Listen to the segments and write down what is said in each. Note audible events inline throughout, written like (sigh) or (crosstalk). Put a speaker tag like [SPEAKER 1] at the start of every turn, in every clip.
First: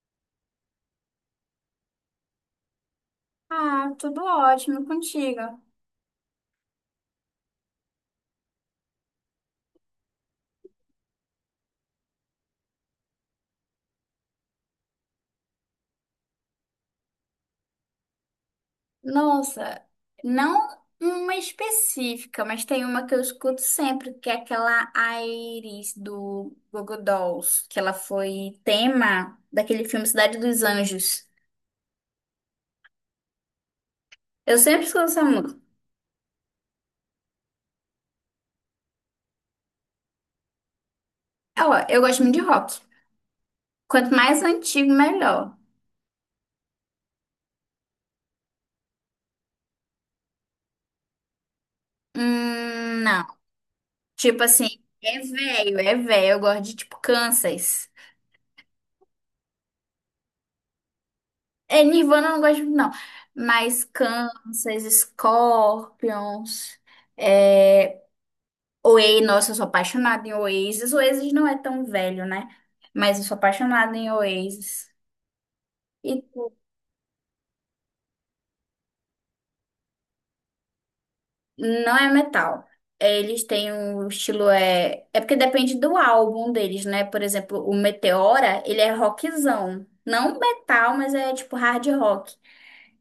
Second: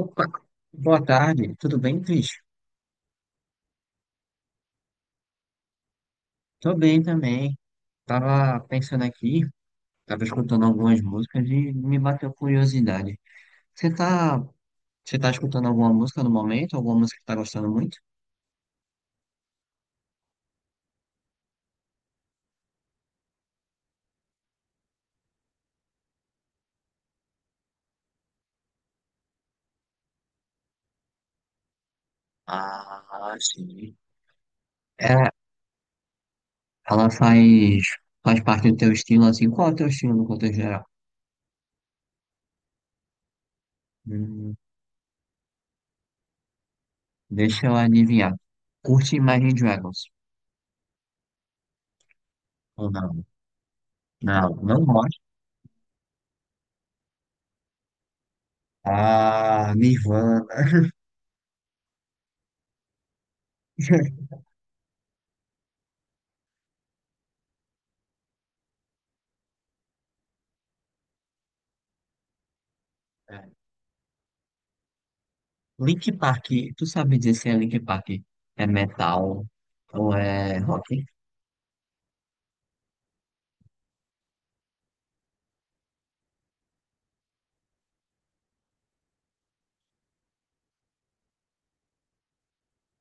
[SPEAKER 1] Opa, boa tarde, tudo bem, Cris?
[SPEAKER 2] Ah, tudo ótimo contigo.
[SPEAKER 1] Tô bem também. Tava pensando aqui, tava escutando algumas músicas e me bateu curiosidade. Você tá, você tá escutando alguma música no momento? Alguma música que tá gostando muito?
[SPEAKER 2] Nossa, não uma específica, mas tem uma que eu escuto sempre, que é aquela Iris do Google Dolls, que ela foi tema daquele filme Cidade dos Anjos.
[SPEAKER 1] Ah, sim.
[SPEAKER 2] Eu sempre escuto
[SPEAKER 1] É,
[SPEAKER 2] essa música.
[SPEAKER 1] ela faz parte do teu estilo, assim. Qual é o teu estilo no contexto geral?
[SPEAKER 2] É, ó, eu gosto muito de rock. Quanto mais
[SPEAKER 1] Hum,
[SPEAKER 2] antigo, melhor.
[SPEAKER 1] Deixa eu adivinhar. Curte Imagine Dragons? Ou não?
[SPEAKER 2] Não. Tipo
[SPEAKER 1] Não,
[SPEAKER 2] assim,
[SPEAKER 1] não gosto.
[SPEAKER 2] é velho, é velho. Eu gosto de tipo Kansas.
[SPEAKER 1] Ah, Nirvana.
[SPEAKER 2] É, Nirvana eu não gosto muito, não. Mas
[SPEAKER 1] (laughs)
[SPEAKER 2] Kansas, Scorpions, é... Oasis, nossa, eu sou apaixonada em Oasis. Oasis não é tão velho, né? Mas eu sou apaixonada em Oasis.
[SPEAKER 1] Link
[SPEAKER 2] E tu?
[SPEAKER 1] Park, tu sabe dizer se é Link Park é metal ou é rock?
[SPEAKER 2] Não é metal. Eles têm um estilo, é porque depende do álbum deles, né? Por exemplo, o Meteora, ele é rockzão. Não metal, mas é tipo hard rock.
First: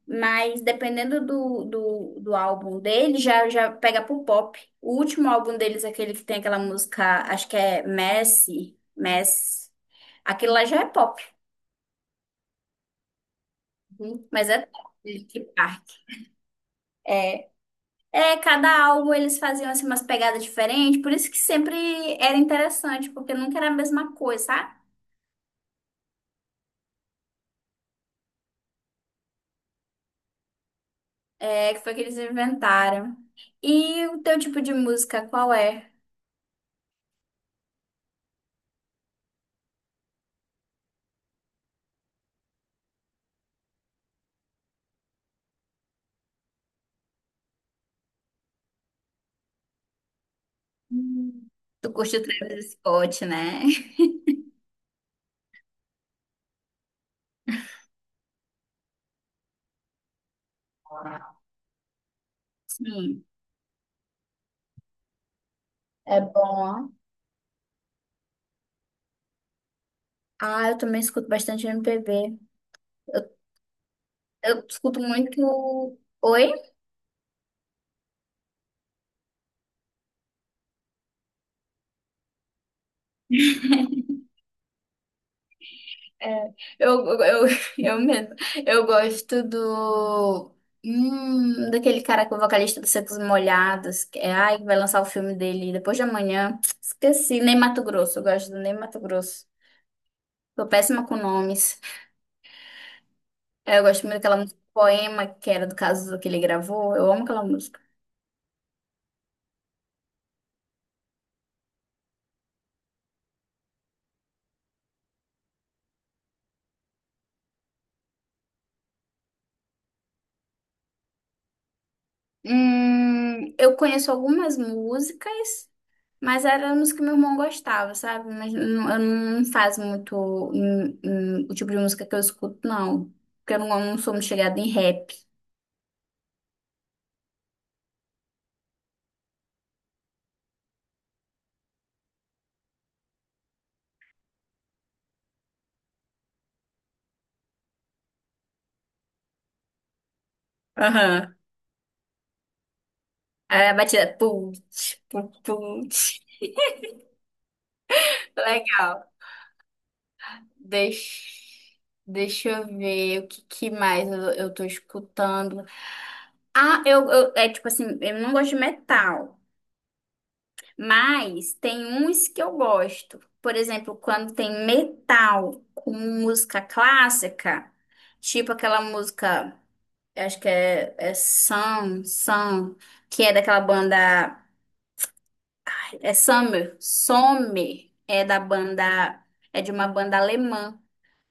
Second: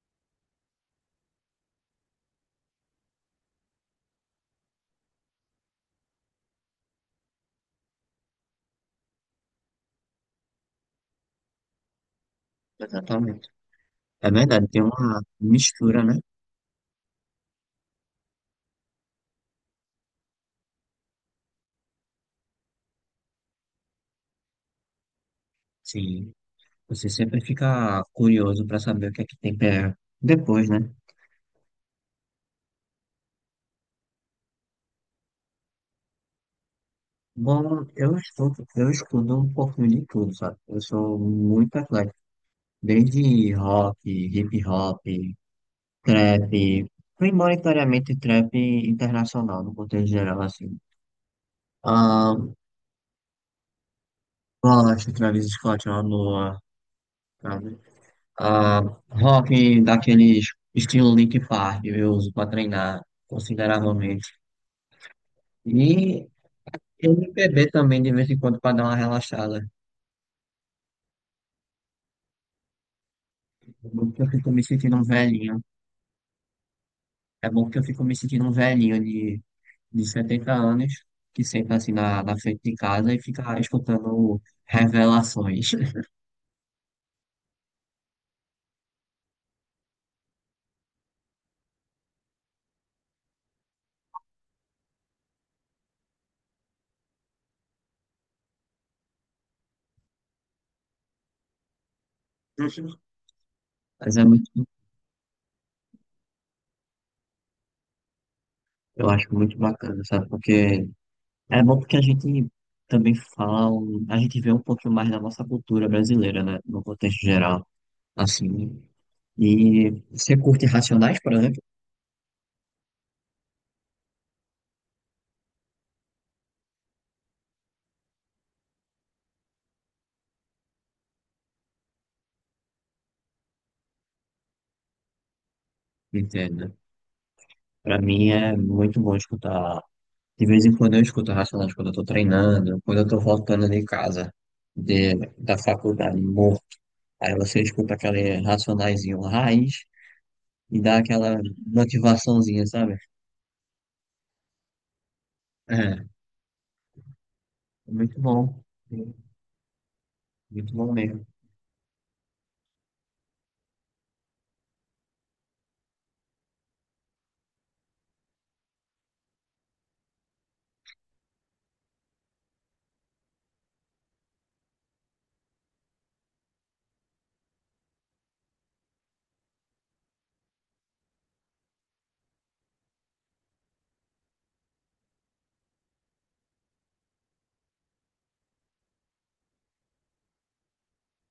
[SPEAKER 2] Mas dependendo do álbum dele, já pega pro pop. O último álbum deles, aquele que tem aquela música, acho que é Messi, Messi. Aquilo lá já é pop.
[SPEAKER 1] Exatamente.
[SPEAKER 2] Uhum.
[SPEAKER 1] É
[SPEAKER 2] Mas é
[SPEAKER 1] verdade, tem
[SPEAKER 2] top,
[SPEAKER 1] uma
[SPEAKER 2] Linkin Park.
[SPEAKER 1] mistura, né?
[SPEAKER 2] É, cada álbum eles faziam assim, umas pegadas diferentes, por isso que sempre era interessante, porque nunca era a mesma coisa, sabe?
[SPEAKER 1] Sim. Você sempre fica curioso pra saber o que é que tem depois, né?
[SPEAKER 2] É, que foi que eles inventaram. E o teu tipo de música, qual é?
[SPEAKER 1] Bom, eu estudo um pouquinho de tudo, sabe? Eu sou muito eclético. Desde rock, hip hop, trap, primordialmente trap internacional, no contexto geral, assim.
[SPEAKER 2] Hum. Tu curte o
[SPEAKER 1] Ah,
[SPEAKER 2] Travis Scott, né?
[SPEAKER 1] gosto de Travis Scott, é uma boa. Ah, rock daqueles estilo Linkin Park, eu uso para treinar
[SPEAKER 2] Sim.
[SPEAKER 1] consideravelmente.
[SPEAKER 2] É
[SPEAKER 1] E
[SPEAKER 2] bom, ó.
[SPEAKER 1] MPB também, de vez em quando, para dar uma relaxada.
[SPEAKER 2] Ah, eu também escuto bastante M MPB. Eu,
[SPEAKER 1] É bom que eu fico me
[SPEAKER 2] eu
[SPEAKER 1] sentindo
[SPEAKER 2] escuto
[SPEAKER 1] um velhinho.
[SPEAKER 2] muito. Oi?
[SPEAKER 1] É bom que eu fico me sentindo um velhinho de 70 anos, que senta assim na frente de casa e fica escutando revelações.
[SPEAKER 2] É, eu (laughs) eu mesmo. Eu gosto do. Daquele cara que é o vocalista dos Secos e Molhados. Que é, ai, que vai lançar o filme dele depois de amanhã. Esqueci. Ney Matogrosso. Eu gosto do Ney Matogrosso. Tô péssima com nomes.
[SPEAKER 1] (laughs)
[SPEAKER 2] É, eu gosto muito
[SPEAKER 1] Mas é
[SPEAKER 2] daquela
[SPEAKER 1] muito,
[SPEAKER 2] música Poema, que era do caso que ele gravou. Eu amo aquela música.
[SPEAKER 1] eu acho muito bacana, sabe? Porque É bom porque a gente também fala, a gente vê um pouquinho mais da nossa cultura brasileira, né? No contexto geral, assim. E você curte Racionais, por exemplo?
[SPEAKER 2] Eu conheço algumas músicas. Mas era a música que meu irmão gostava, sabe? Eu não faço muito o tipo de música que eu escuto, não. Porque eu não sou muito chegada em rap.
[SPEAKER 1] Entendo. Pra mim é muito bom escutar. De vez em quando eu escuto Racionais quando eu tô treinando, quando eu tô voltando de casa, da faculdade, morto. Aí você escuta aquele racionaizinho raiz e dá
[SPEAKER 2] Aham.
[SPEAKER 1] aquela motivaçãozinha, sabe?
[SPEAKER 2] Aí a batida. Putz, putz,
[SPEAKER 1] É,
[SPEAKER 2] putz.
[SPEAKER 1] muito bom.
[SPEAKER 2] Legal.
[SPEAKER 1] Muito bom mesmo.
[SPEAKER 2] Deixa, deixa eu ver o que mais eu tô escutando. Ah, eu, eu. É tipo assim, eu não gosto de metal. Mas tem uns que eu gosto. Por exemplo, quando tem metal com música clássica, tipo aquela música, eu acho que é Sun, Sun, que é daquela banda. É Summer, Sommer, é da banda. É de uma banda alemã.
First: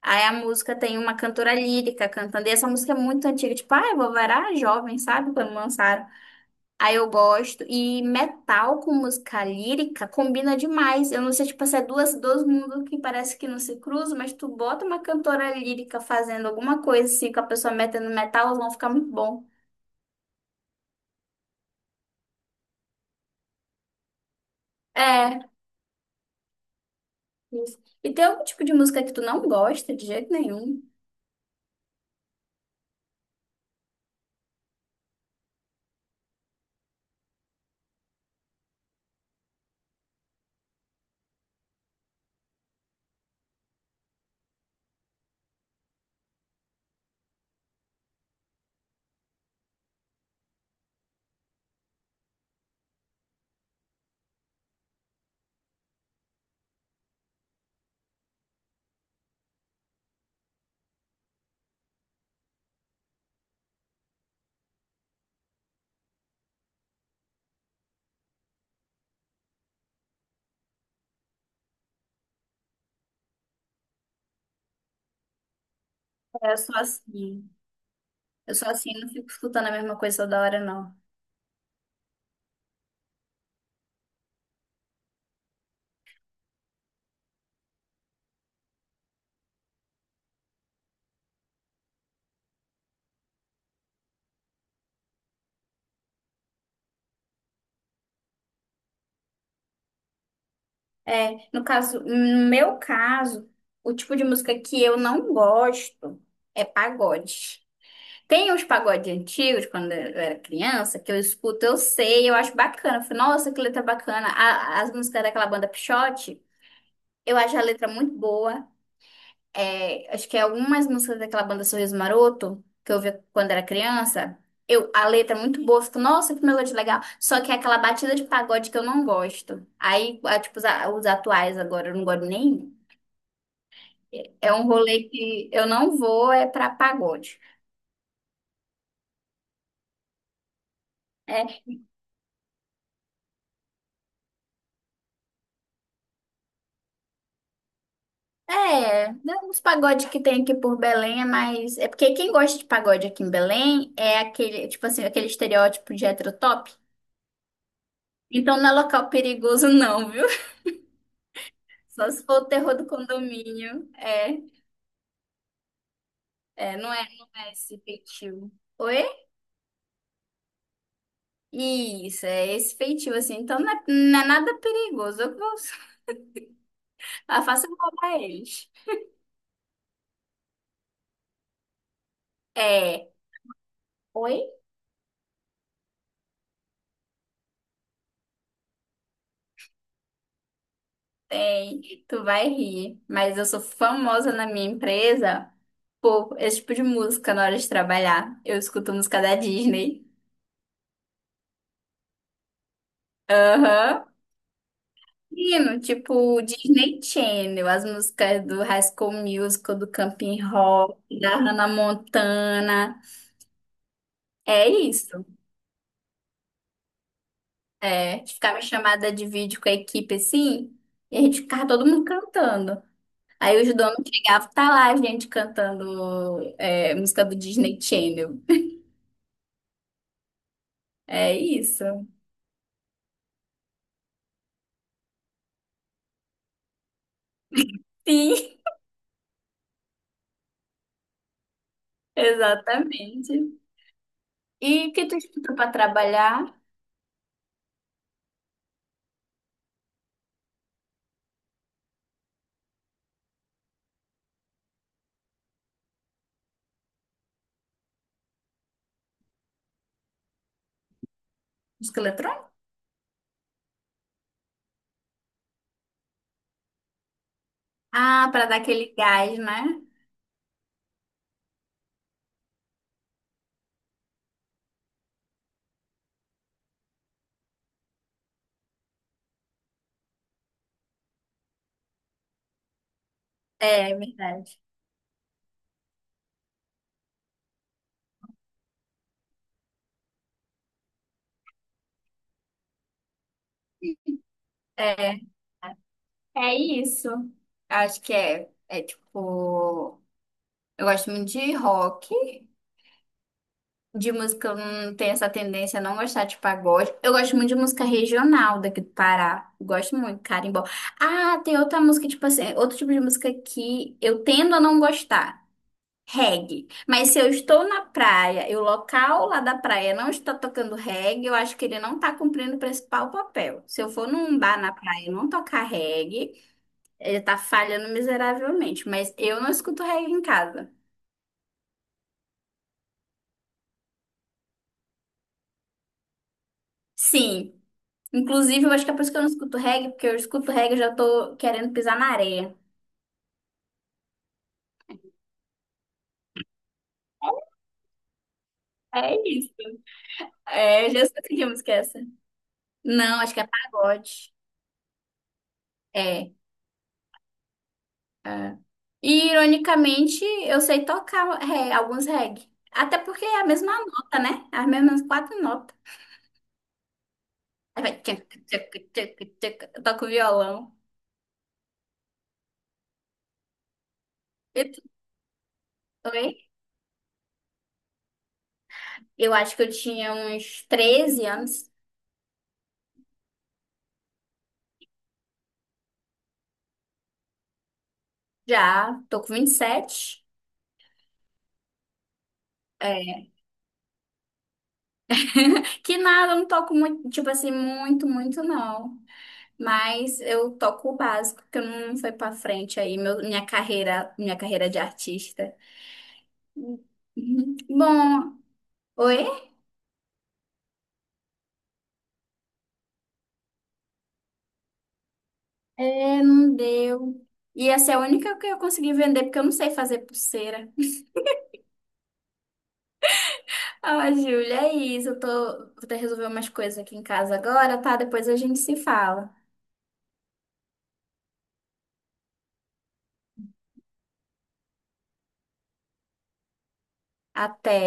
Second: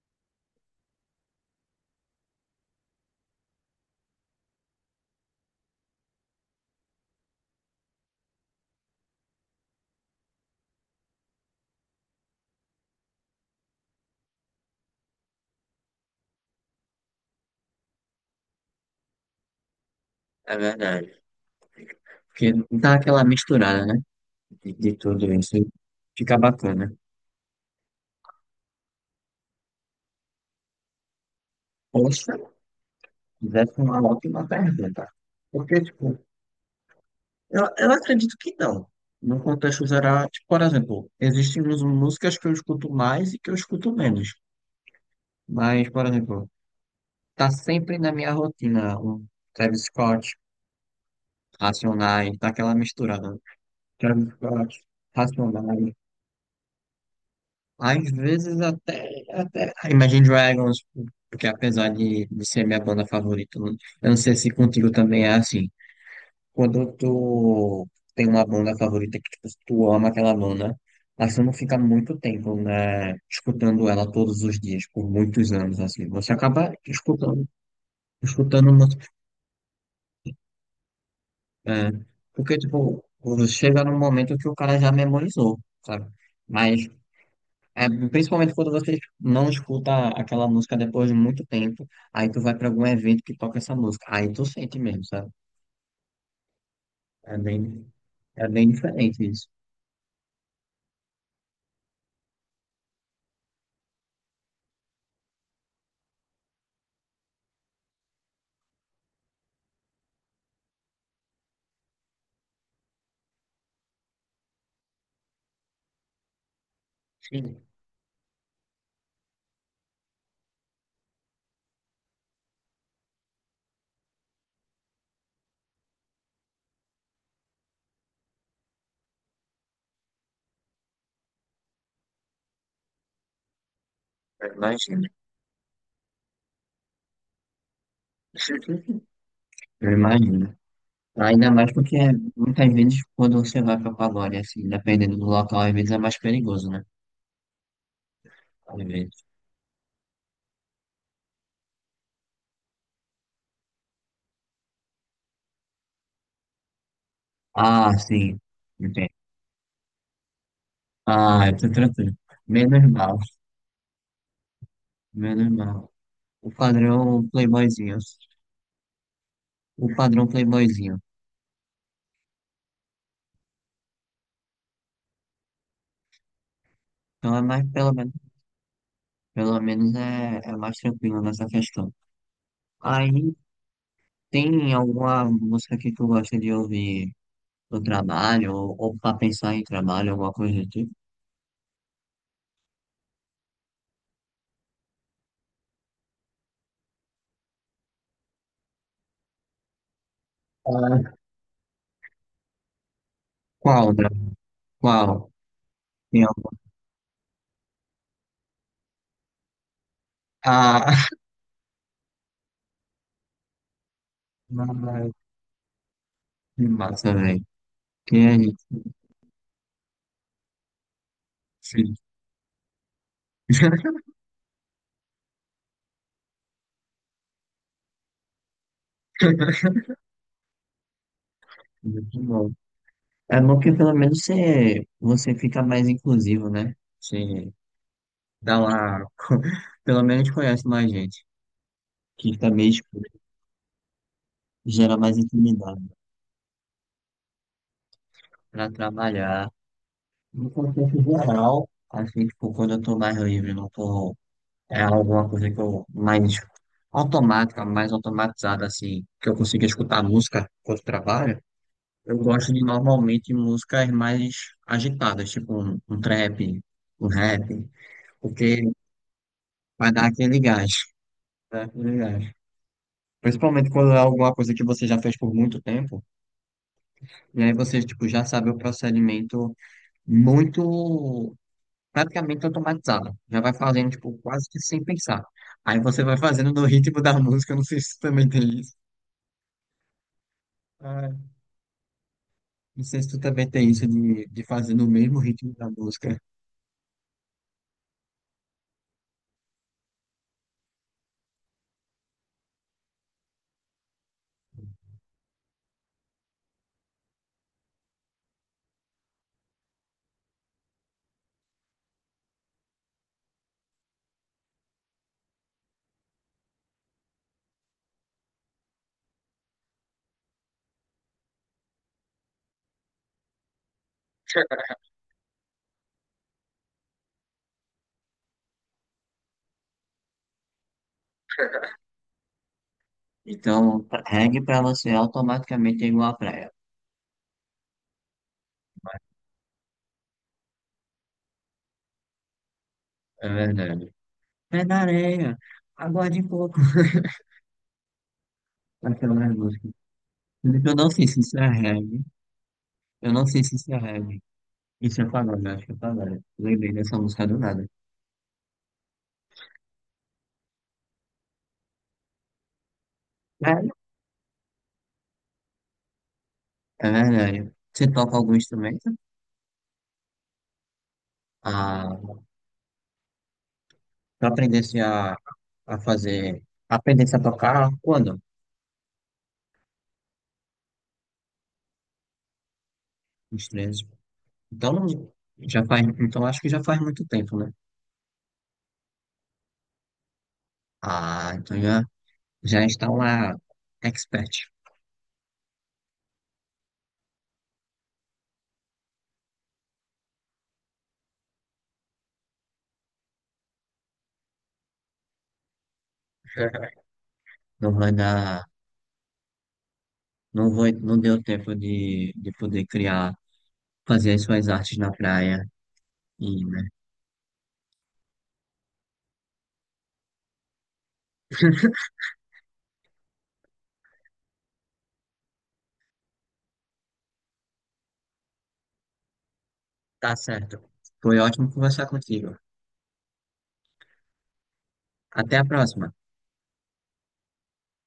[SPEAKER 2] Aí a música tem uma cantora lírica cantando. E essa música é muito antiga, tipo, ai, vovó era jovem, sabe? Quando lançaram. Aí eu gosto. E metal com música lírica combina demais. Eu não sei, tipo, se é duas, dois mundos que parece que não se cruzam, mas tu bota uma cantora lírica fazendo alguma coisa assim, com a pessoa metendo metal, elas vão ficar muito bom.
[SPEAKER 1] É verdade. Porque dá aquela misturada, né? De tudo
[SPEAKER 2] É.
[SPEAKER 1] isso. Fica bacana.
[SPEAKER 2] Isso. E tem algum tipo de música que tu não gosta de jeito nenhum?
[SPEAKER 1] Poxa, fizesse uma ótima pergunta. Porque, tipo, eu acredito que não. No contexto geral, tipo, por exemplo, existem músicas que eu escuto mais e que eu escuto menos. Mas, por exemplo, tá sempre na minha rotina um Travis Scott, Racionais, tá aquela misturada. Travis Scott, Racionais. Às vezes até Imagine Dragons, porque apesar de ser minha banda favorita, eu não sei se contigo também é assim. Quando tu tem uma banda favorita que tipo, tu ama aquela banda, mas tu não fica muito tempo, né, escutando ela todos os dias, por muitos anos, assim. Você
[SPEAKER 2] É, eu
[SPEAKER 1] acaba
[SPEAKER 2] sou
[SPEAKER 1] escutando,
[SPEAKER 2] assim. Eu sou
[SPEAKER 1] escutando, uma-
[SPEAKER 2] assim, não fico escutando a mesma coisa toda hora, não.
[SPEAKER 1] é, porque, tipo, chega num momento que o cara já memorizou, sabe? Mas é, principalmente quando você não escuta aquela música depois de muito tempo, aí tu vai pra algum evento que toca essa música, aí tu sente mesmo, sabe? É bem, é bem diferente isso.
[SPEAKER 2] É, no caso, no meu caso, o tipo de música que eu não gosto é pagode. Tem uns pagodes antigos, quando eu era criança, que eu escuto, eu sei, eu acho bacana. Eu falo, nossa, que letra bacana. As músicas daquela banda Pixote, eu acho
[SPEAKER 1] Sim,
[SPEAKER 2] a letra muito boa. É, acho que é algumas músicas daquela banda Sorriso Maroto, que eu ouvia quando era criança, eu, a letra é muito boa. Eu fico, nossa, que melodia legal. Só que é aquela batida de pagode que eu não gosto. Aí, tipo, os atuais agora, eu não gosto nem. É
[SPEAKER 1] eu
[SPEAKER 2] é um rolê
[SPEAKER 1] imagino.
[SPEAKER 2] que eu não vou, é pra pagode.
[SPEAKER 1] (laughs) Eu imagino. Ainda
[SPEAKER 2] É,
[SPEAKER 1] mais porque muitas vezes quando você vai pra pagode, assim, dependendo do local, às vezes é mais perigoso, né? Às
[SPEAKER 2] é,
[SPEAKER 1] vezes.
[SPEAKER 2] né, os pagodes que tem aqui por Belém é mais. É porque quem gosta de pagode aqui em Belém é aquele, tipo assim, aquele estereótipo de hétero top.
[SPEAKER 1] Ah, sim.
[SPEAKER 2] Então não é local
[SPEAKER 1] Entendo.
[SPEAKER 2] perigoso, não, viu? (laughs)
[SPEAKER 1] Ah, eu tô
[SPEAKER 2] Só
[SPEAKER 1] tranquilo.
[SPEAKER 2] se for o terror do
[SPEAKER 1] Menos mal,
[SPEAKER 2] condomínio. É,
[SPEAKER 1] menos mal. O
[SPEAKER 2] é,
[SPEAKER 1] padrão
[SPEAKER 2] não é esse
[SPEAKER 1] playboyzinho.
[SPEAKER 2] feitio. Oi?
[SPEAKER 1] O padrão playboyzinho.
[SPEAKER 2] Isso, é esse feitio, assim. Então não é nada perigoso. (laughs)
[SPEAKER 1] Então é
[SPEAKER 2] Eu faço
[SPEAKER 1] mais,
[SPEAKER 2] roubar eles.
[SPEAKER 1] pelo menos é mais tranquilo nessa questão.
[SPEAKER 2] É.
[SPEAKER 1] Aí
[SPEAKER 2] Oi?
[SPEAKER 1] tem alguma música que tu gosta de ouvir no trabalho, ou pra pensar em trabalho, alguma coisa do tipo?
[SPEAKER 2] Tem, tu vai rir, mas eu sou famosa na minha empresa por esse tipo de música na hora de trabalhar. Eu escuto música da Disney.
[SPEAKER 1] Ah, qual,
[SPEAKER 2] Aham.
[SPEAKER 1] André? Qual?
[SPEAKER 2] Menino,
[SPEAKER 1] Tem al-
[SPEAKER 2] tipo Disney Channel, as músicas do High School Musical, do Camping
[SPEAKER 1] Ah,
[SPEAKER 2] Rock,
[SPEAKER 1] (laughs)
[SPEAKER 2] da Hannah Montana. É
[SPEAKER 1] mano,
[SPEAKER 2] isso.
[SPEAKER 1] que massa, velho. Que
[SPEAKER 2] É,
[SPEAKER 1] é
[SPEAKER 2] ficava
[SPEAKER 1] isso?
[SPEAKER 2] chamada de vídeo com a equipe assim, e a gente ficava todo
[SPEAKER 1] Sim.
[SPEAKER 2] mundo cantando. Aí os donos
[SPEAKER 1] (laughs)
[SPEAKER 2] chegavam, tá lá a gente cantando é, música do Disney Channel. É isso.
[SPEAKER 1] Muito bom. É bom que pelo menos você fica mais inclusivo, né? Você
[SPEAKER 2] Sim,
[SPEAKER 1] dá uma. (laughs) Pelo menos conhece mais gente,
[SPEAKER 2] (laughs)
[SPEAKER 1] que também tipo,
[SPEAKER 2] exatamente. E o
[SPEAKER 1] gera
[SPEAKER 2] que tu
[SPEAKER 1] mais
[SPEAKER 2] estuda para
[SPEAKER 1] intimidade.
[SPEAKER 2] trabalhar?
[SPEAKER 1] Para trabalhar. No contexto geral, assim, tipo, quando eu tô mais livre, não tô. É alguma coisa que eu mais automática, mais automatizada, assim, que eu consiga escutar música quando trabalho.
[SPEAKER 2] Música
[SPEAKER 1] Eu
[SPEAKER 2] eletrônica?
[SPEAKER 1] gosto de normalmente músicas mais agitadas, tipo um trap, um rap,
[SPEAKER 2] Ah, para dar
[SPEAKER 1] porque
[SPEAKER 2] aquele gás, né?
[SPEAKER 1] vai dar aquele gás. Né, aquele gás. Principalmente quando é alguma coisa que você já fez por muito tempo, e aí você, tipo, já sabe o procedimento muito praticamente automatizada. Já vai fazendo,
[SPEAKER 2] É, é
[SPEAKER 1] tipo, quase que
[SPEAKER 2] verdade.
[SPEAKER 1] sem pensar. Aí você vai fazendo no ritmo da música, eu não sei se tu também tem isso. Ah, não sei se tu também tem isso de fazer no mesmo
[SPEAKER 2] É,
[SPEAKER 1] ritmo da música.
[SPEAKER 2] é isso. Acho que é tipo, eu gosto muito de rock, de música, eu não tenho essa tendência a não gostar de pagode. Eu gosto muito de música regional daqui do Pará. Eu gosto muito, carimbó. Ah, tem outra música, tipo assim, outro tipo de música que eu tendo a não gostar. Reggae. Mas se eu estou na praia e o local lá da praia não está tocando reggae, eu acho que ele não está cumprindo o principal papel. Se eu for num bar na praia e não tocar reggae, ele está falhando miseravelmente. Mas eu não escuto reggae em casa.
[SPEAKER 1] Então, reggae pra você automaticamente é igual à praia.
[SPEAKER 2] Sim. Inclusive, eu acho que é por isso que eu não escuto reggae, porque eu escuto reggae e já tô querendo pisar na areia.
[SPEAKER 1] É verdade. Pé na areia, aguarde um pouco. Aquela
[SPEAKER 2] É isso.
[SPEAKER 1] música. Eu
[SPEAKER 2] É,
[SPEAKER 1] não
[SPEAKER 2] eu já
[SPEAKER 1] sei se isso
[SPEAKER 2] escutei que
[SPEAKER 1] é
[SPEAKER 2] música é essa.
[SPEAKER 1] reggae. Eu
[SPEAKER 2] Não,
[SPEAKER 1] não
[SPEAKER 2] acho que
[SPEAKER 1] sei
[SPEAKER 2] é
[SPEAKER 1] se isso é reggae.
[SPEAKER 2] pagode.
[SPEAKER 1] Isso é pagode, eu acho que é pagode.
[SPEAKER 2] É.
[SPEAKER 1] Lembrei dessa música do nada.
[SPEAKER 2] É. E, ironicamente, eu sei tocar alguns reggae. Até porque é a
[SPEAKER 1] É,
[SPEAKER 2] mesma nota, né? É as mesmas quatro notas.
[SPEAKER 1] é verdade.
[SPEAKER 2] Aí
[SPEAKER 1] Você
[SPEAKER 2] vai
[SPEAKER 1] toca
[SPEAKER 2] tchac,
[SPEAKER 1] algum
[SPEAKER 2] tchac,
[SPEAKER 1] instrumento?
[SPEAKER 2] tchac, tchac. Eu toco violão.
[SPEAKER 1] Ah, tu
[SPEAKER 2] E tu-
[SPEAKER 1] a fazer,
[SPEAKER 2] Oi?
[SPEAKER 1] aprendesse a tocar quando?
[SPEAKER 2] Eu acho que eu tinha uns 13 anos.
[SPEAKER 1] Uns 13. Então, não- já faz, Então acho que já faz muito tempo, né?
[SPEAKER 2] Já, tô com 27.
[SPEAKER 1] Ah, então já está
[SPEAKER 2] É.
[SPEAKER 1] uma expert.
[SPEAKER 2] Que nada, eu não toco muito, tipo assim, muito não. Mas eu toco o básico, porque eu não fui pra frente aí, minha carreira de artista.
[SPEAKER 1] (laughs)
[SPEAKER 2] Uhum.
[SPEAKER 1] Não vai
[SPEAKER 2] Bom,
[SPEAKER 1] dar,
[SPEAKER 2] oi?
[SPEAKER 1] não deu tempo de poder criar, fazer as suas artes na praia
[SPEAKER 2] É,
[SPEAKER 1] e,
[SPEAKER 2] não
[SPEAKER 1] né?
[SPEAKER 2] deu. E essa é a única que eu consegui vender, porque eu não sei fazer pulseira. (laughs) Ah, Júlia, é isso. Eu tô... Vou ter que resolver umas coisas aqui em casa agora, tá? Depois a gente se fala.
[SPEAKER 1] Tá certo. Foi ótimo conversar contigo. Até a próxima.
[SPEAKER 2] Até.